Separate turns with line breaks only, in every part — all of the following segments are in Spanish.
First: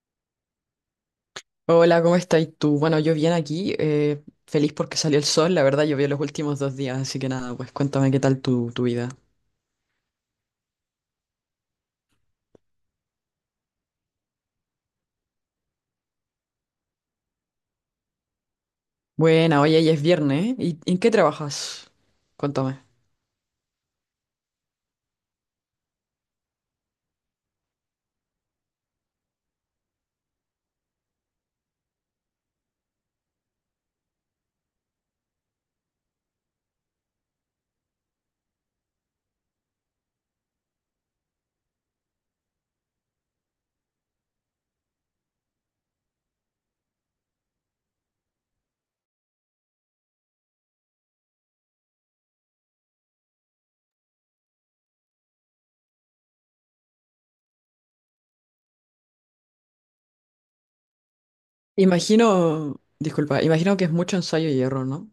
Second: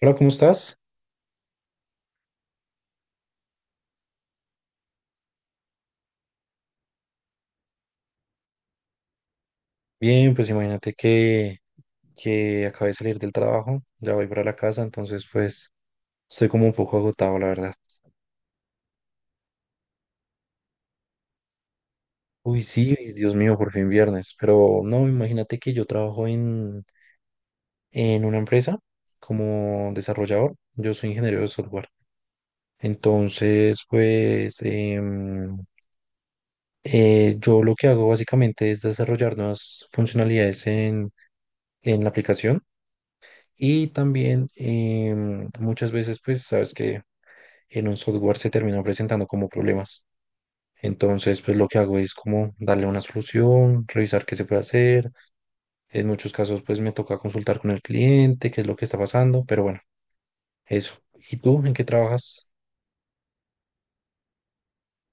Hola, ¿cómo estás?
Hola, ¿cómo estás tú? Bueno, yo bien aquí, feliz porque salió el sol, la verdad llovió los últimos 2 días, así que nada, pues cuéntame qué tal tu vida.
Bien, pues imagínate que, acabé de salir del trabajo, ya voy para la casa, entonces pues estoy como un poco agotado, la verdad.
Buena, oye, ya es viernes, ¿eh? ¿Y en qué trabajas?
Uy,
Cuéntame.
sí, Dios mío, por fin viernes, pero no, imagínate que yo trabajo en, una empresa como desarrollador, yo soy ingeniero de software, entonces pues yo lo que hago básicamente es desarrollar nuevas funcionalidades en, la aplicación. Y también muchas veces, pues, sabes que en un software se terminan presentando como problemas. Entonces, pues lo que hago es como darle una solución, revisar qué se puede hacer. En muchos casos, pues me toca consultar con el cliente, qué es lo que está pasando, pero bueno, eso. ¿Y tú en qué
Imagino,
trabajas?
disculpa, imagino que es mucho ensayo y error, ¿no?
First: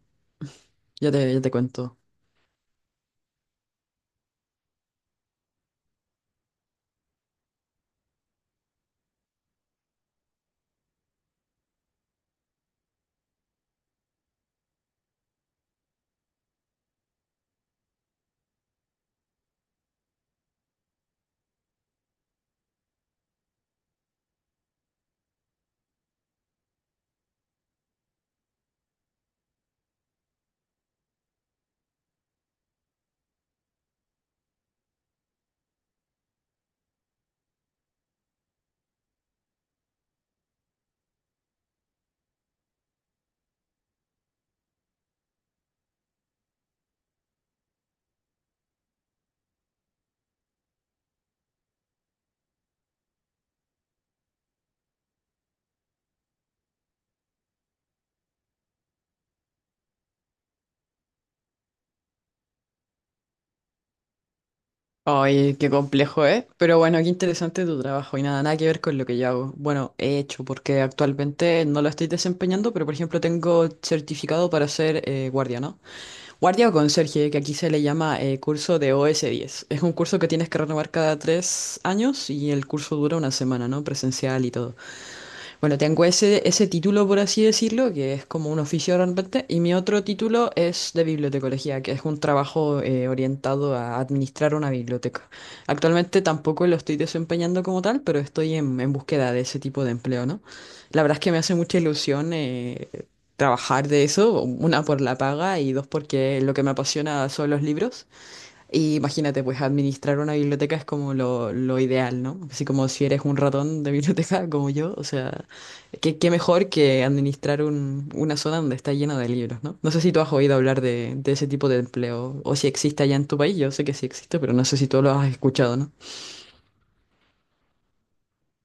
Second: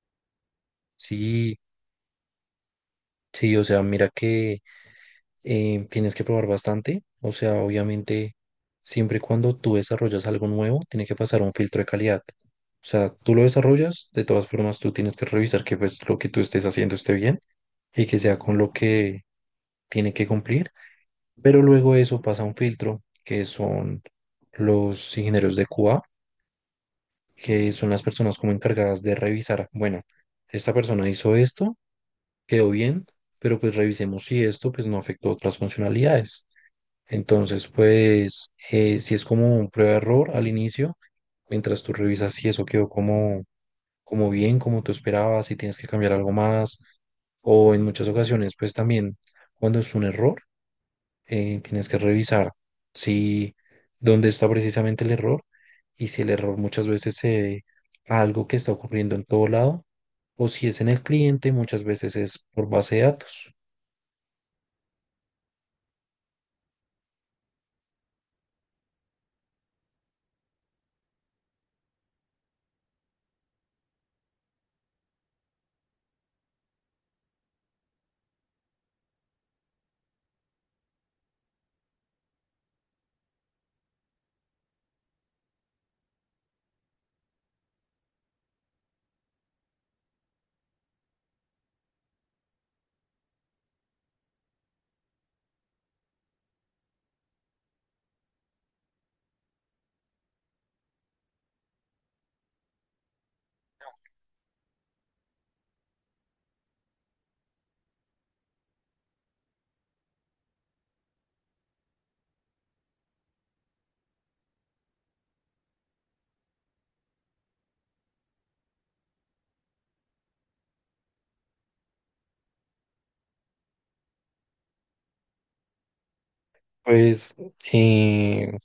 Ya te
Sí,
cuento.
sí, o sea, mira que tienes que probar bastante. O sea, obviamente, siempre y cuando tú desarrollas algo nuevo, tiene que pasar un filtro de calidad. O sea, tú lo desarrollas, de todas formas, tú tienes que revisar que pues lo que tú estés haciendo esté bien y que sea con lo que tiene que cumplir, pero luego eso pasa a un filtro que son los ingenieros de QA, que son las personas como encargadas de revisar, bueno, esta persona hizo esto, quedó bien, pero pues revisemos si esto pues no afectó otras funcionalidades. Entonces, pues si es como un prueba-error al inicio, mientras tú revisas si eso quedó como bien, como tú esperabas, si tienes que cambiar algo más, o en muchas ocasiones, pues también cuando es un error tienes que revisar si dónde está precisamente el error y si el error muchas veces se debe a algo que está ocurriendo en todo lado o si es en el cliente, muchas veces es por base de datos.
Ay, qué complejo, ¿eh? Pero bueno, qué interesante tu trabajo y nada, nada que ver con lo que yo hago. Bueno, he hecho, porque actualmente no lo estoy desempeñando, pero por ejemplo tengo certificado para ser guardia, ¿no? Guardia o conserje, que aquí se le llama curso de OS10. Es un curso que tienes que renovar cada 3 años y el curso dura una semana, ¿no? Presencial y todo. Bueno, tengo ese título, por así decirlo, que es como un oficio realmente, y mi otro título es de bibliotecología, que es un trabajo orientado a administrar una biblioteca. Actualmente tampoco lo estoy desempeñando como tal, pero estoy en búsqueda de ese tipo de empleo, ¿no? La verdad es que me hace mucha ilusión trabajar de eso, una por la paga y dos porque lo que me apasiona son los libros. Y imagínate, pues administrar una biblioteca es como lo ideal, ¿no? Así como si eres un ratón de biblioteca como yo, o sea, qué mejor que administrar una zona donde está llena de libros, ¿no? No sé si tú has oído hablar de ese tipo de empleo o si existe allá en tu país, yo sé que sí existe, pero no sé si tú lo has escuchado, ¿no?
Pues eh,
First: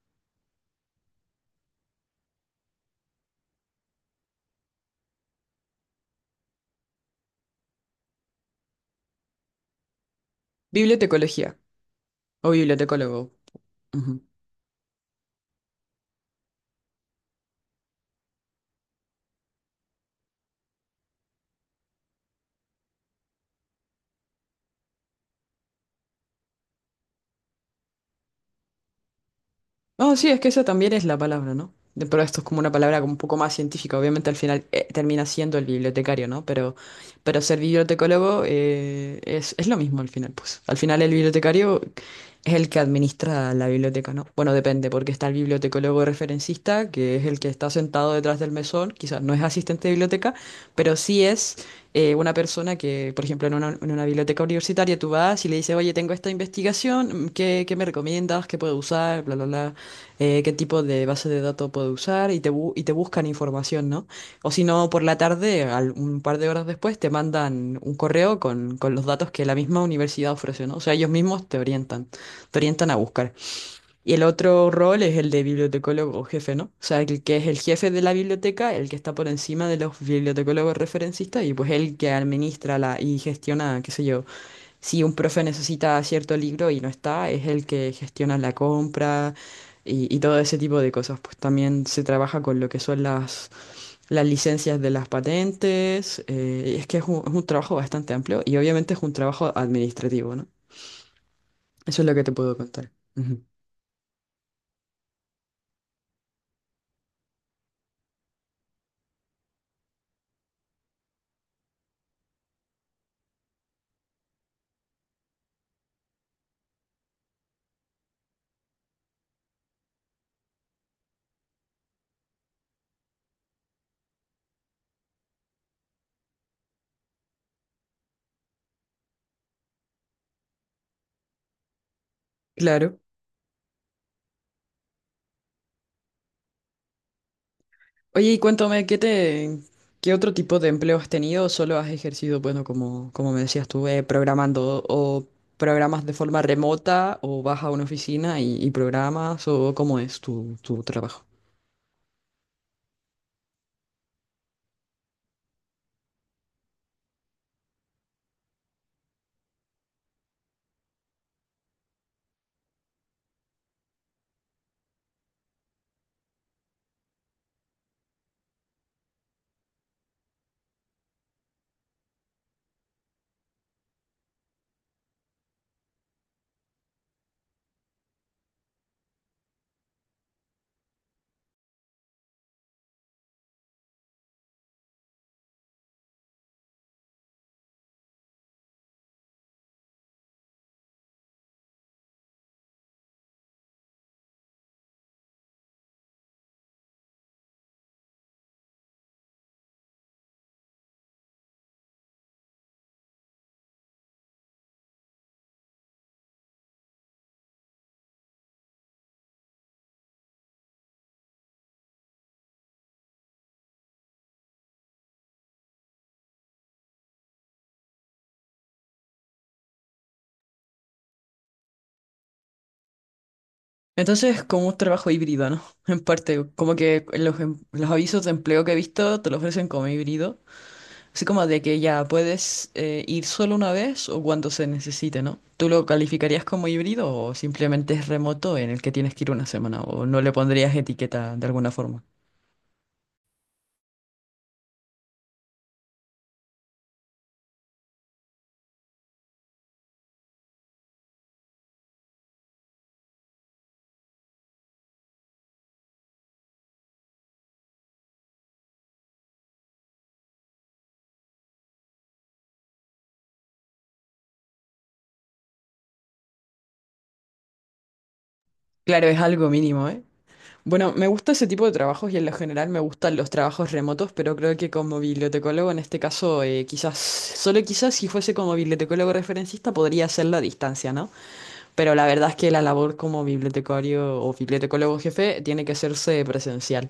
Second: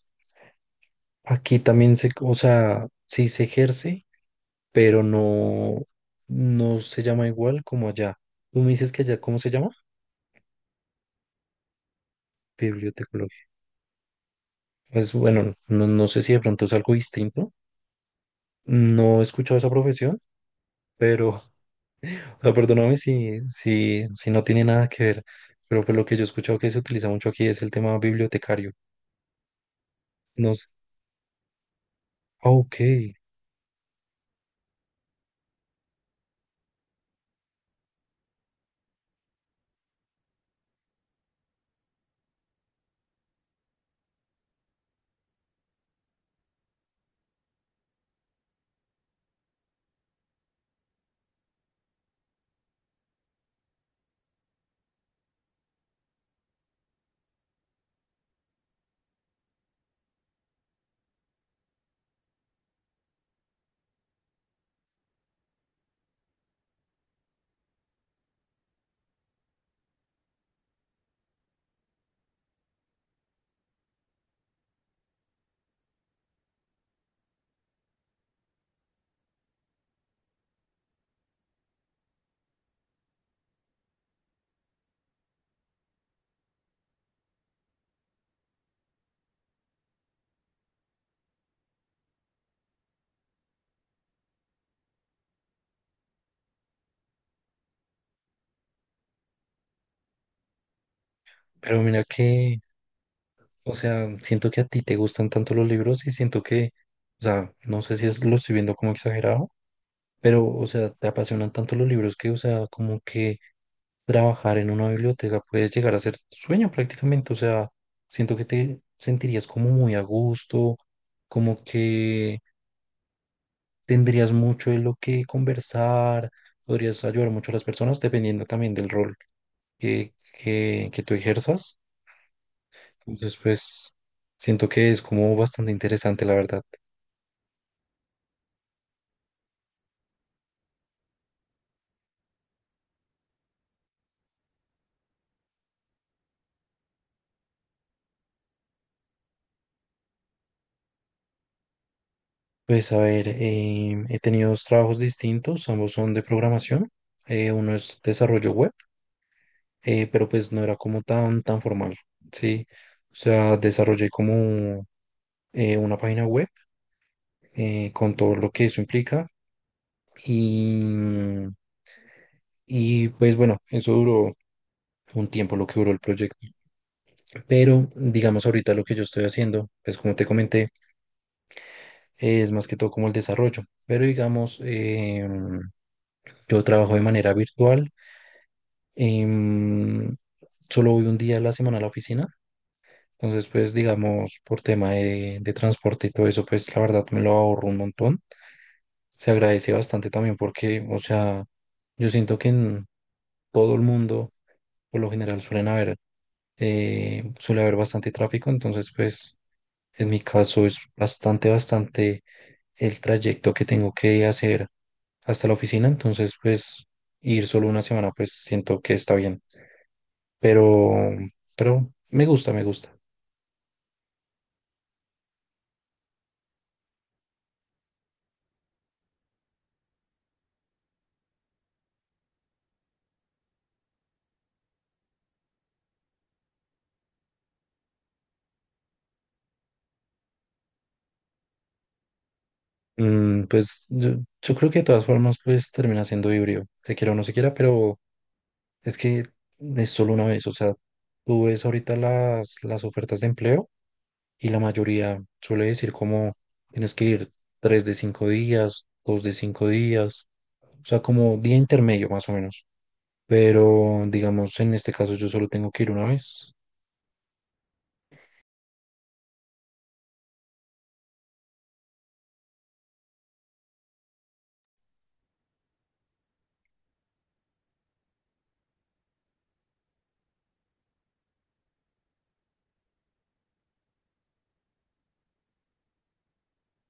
aquí también se, o sea, sí se ejerce, pero no, no se llama igual como allá. Tú me dices que allá, ¿cómo se llama?
Bibliotecología o bibliotecólogo.
Bibliotecología. Pues bueno, no, no sé si de pronto es algo distinto. No he escuchado esa profesión, pero o sea, perdóname si no tiene nada que ver, pero por lo que yo he escuchado que se utiliza mucho aquí es el tema bibliotecario.
Oh, sí, es que esa
Nos,
también es la palabra, ¿no? Pero esto es
ah,
como una
ok,
palabra como un poco más científica. Obviamente al final termina siendo el bibliotecario, ¿no? Pero ser bibliotecólogo es lo mismo al final, pues. Al final el bibliotecario es el que administra la biblioteca, ¿no? Bueno, depende, porque está el bibliotecólogo referencista, que es el que está sentado detrás del mesón, quizás no es asistente de biblioteca, pero sí es una persona que, por ejemplo, en en una biblioteca universitaria tú vas y le dices, oye, tengo esta investigación, ¿qué me recomiendas? ¿Qué puedo usar? Bla, bla, bla qué tipo de base de datos puedo usar y y te buscan información, ¿no? O si no, por la tarde, un par de horas después, te mandan un correo con los datos que la misma universidad ofrece, ¿no? O sea, ellos mismos te orientan, a buscar. Y el otro rol es el de bibliotecólogo jefe, ¿no? O sea, el que es el jefe de la biblioteca, el que está por encima de los bibliotecólogos referencistas y pues el que administra y gestiona, qué sé yo si un profe necesita cierto libro y no está, es el que gestiona la compra y todo ese tipo de cosas. Pues también se trabaja con lo que son las licencias de las patentes. Es que es un trabajo bastante amplio y obviamente es un trabajo administrativo, ¿no?
pero
Eso
mira
es lo que te puedo
que,
contar. Ujú.
o sea, siento que a ti te gustan tanto los libros y siento que, o sea, no sé si es, lo estoy viendo como exagerado, pero, o sea, te apasionan tanto los libros que, o sea, como que trabajar en una biblioteca puede llegar a ser tu sueño prácticamente, o sea, siento que te sentirías como muy a gusto, como que tendrías mucho de lo que conversar, podrías ayudar mucho a las personas dependiendo también del rol que tú ejerzas.
Claro.
Entonces, pues siento que es como bastante interesante, la verdad.
Oye, y cuéntame, qué otro tipo de empleo has tenido? ¿O solo has ejercido, bueno, como me decías tú, programando o programas de forma remota o vas a una oficina y programas o cómo es tu trabajo?
Pues a ver, he tenido dos trabajos distintos, ambos son de programación. Uno es desarrollo web, pero pues no era como tan formal, ¿sí? O sea, desarrollé como una página web con todo lo que eso implica y... Y pues bueno, eso duró fue un tiempo lo que duró el proyecto. Pero digamos ahorita lo que yo estoy haciendo, pues como te comenté, es más que todo como el desarrollo. Pero digamos, yo trabajo de manera virtual. em, Solo voy un día a la semana a la oficina. Entonces, pues digamos, por tema de, transporte y todo eso, pues la verdad me lo ahorro un montón. Se agradece bastante también porque, o sea, yo siento que en todo el mundo, por lo general, suele haber bastante tráfico. Entonces, pues en mi caso es bastante, bastante el trayecto que tengo que hacer hasta la oficina, entonces pues ir solo una semana pues siento que está bien, pero, pero me gusta, me gusta.
Entonces, como un trabajo híbrido, ¿no? En parte, como que los avisos de empleo que he visto te lo ofrecen como híbrido. Así como de que ya puedes ir solo una vez o cuando se necesite, ¿no? ¿Tú lo calificarías como híbrido o simplemente es remoto en el que tienes que ir una semana o no le pondrías etiqueta de alguna forma?
Pues yo creo que de todas formas pues termina siendo híbrido, se quiera o no se quiera, pero es que es solo una vez, o sea, tú ves ahorita las ofertas de empleo y la mayoría suele decir como tienes que ir 3 de 5 días, 2 de 5 días. O sea, como día intermedio más o menos. Pero digamos, en este caso yo solo tengo que ir una vez.
Claro, es algo mínimo, ¿eh? Bueno, me gusta ese tipo de trabajos y en lo general me gustan los trabajos remotos, pero creo que como bibliotecólogo en este caso, quizás, solo quizás si fuese como bibliotecólogo referencista podría hacerlo a distancia, ¿no? Pero la verdad es que la labor como bibliotecario o bibliotecólogo jefe tiene que hacerse presencial.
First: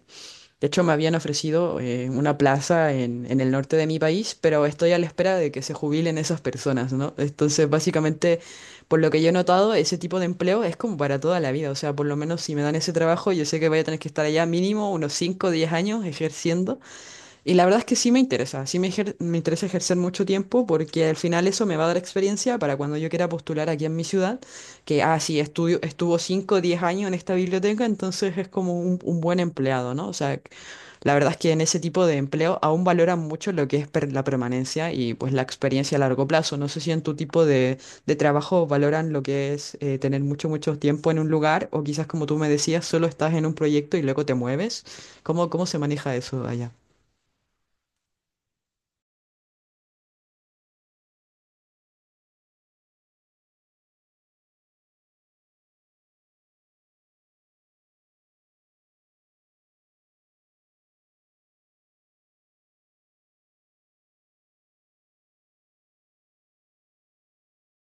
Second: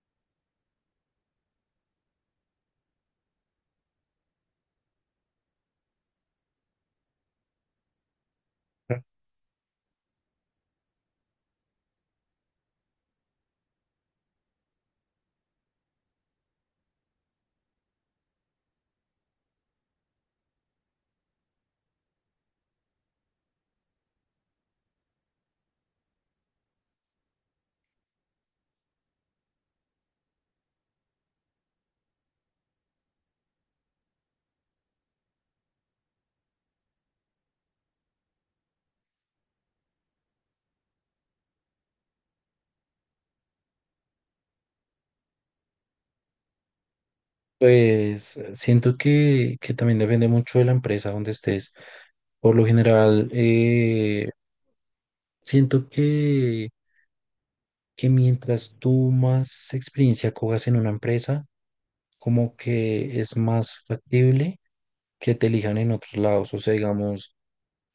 De hecho, me habían ofrecido una plaza en el norte de mi país, pero estoy a la espera de que se jubilen esas personas, ¿no? Entonces, básicamente, por lo que yo he notado, ese tipo de empleo es como para toda la vida. O sea, por lo menos si me dan ese trabajo, yo sé que voy a tener que estar allá mínimo unos cinco o 10 años ejerciendo. Y la verdad es que sí me interesa, sí me interesa ejercer mucho tiempo porque al final eso me va a dar experiencia para cuando yo quiera postular aquí en mi ciudad, que, ah, sí, estudio, estuvo cinco o 10 años en esta biblioteca, entonces es como un buen empleado, ¿no? O sea, la verdad es que en ese tipo de empleo aún valoran mucho lo que es la permanencia y pues la experiencia a largo plazo. No sé si en tu tipo de trabajo valoran lo que es tener mucho, mucho tiempo en un lugar o quizás como tú me decías, solo estás en un proyecto y luego te mueves. ¿Cómo se maneja eso allá?
Pues siento que también depende mucho de la empresa donde estés. Por lo general, siento que mientras tú más experiencia cojas en una empresa, como que es más factible que te elijan en otros lados. O sea, digamos,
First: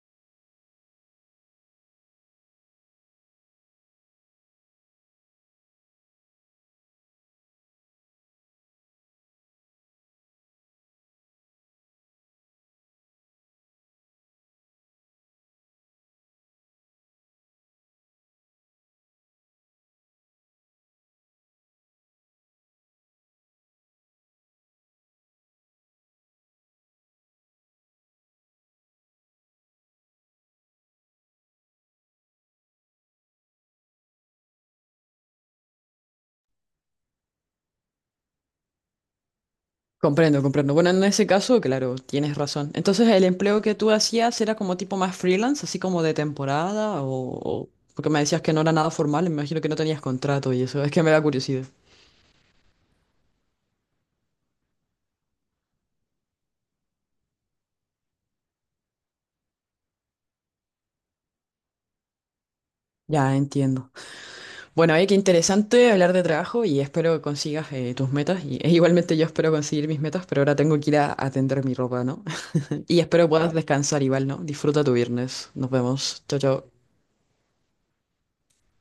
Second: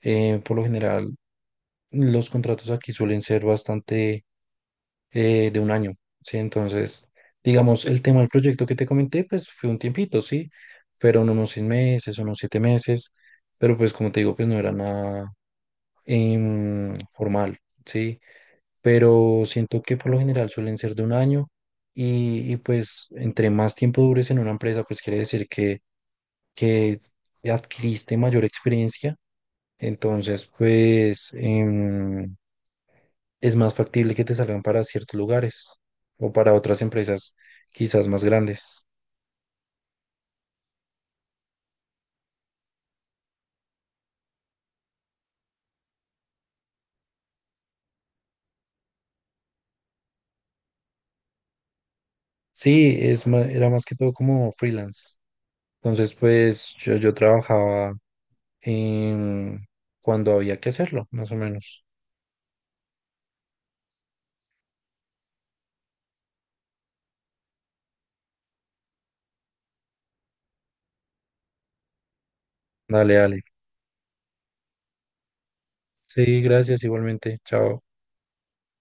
por lo general, los contratos aquí suelen ser bastante de un año, ¿sí? Entonces, digamos, el tema del proyecto que te comenté, pues fue un tiempito, ¿sí? Fueron unos 6 meses, unos 7 meses, pero pues como te digo, pues no era nada formal, ¿sí? Pero siento que por lo general suelen ser de un año pues entre más tiempo dures en una empresa, pues quiere decir que adquiriste mayor experiencia. Entonces, pues, es más factible que te salgan para ciertos lugares o para otras empresas quizás más grandes.
Comprendo, comprendo. Bueno, en ese caso, claro, tienes razón. Entonces, el empleo que tú hacías era como tipo más freelance, así como de temporada, o- porque me decías que no era nada formal, me imagino que no tenías contrato y eso, es que me da curiosidad.
Sí, era más que todo como freelance. Entonces, pues yo trabajaba en- cuando había que hacerlo, más o menos.
Ya entiendo. Bueno, oye, qué interesante hablar de trabajo y espero que consigas tus metas. E igualmente yo espero conseguir mis metas, pero ahora tengo que ir a atender mi ropa, ¿no? Y
Dale,
espero
dale.
puedas descansar igual, ¿no? Disfruta tu viernes. Nos vemos. Chao,
Sí,
chao.
gracias igualmente. Chao.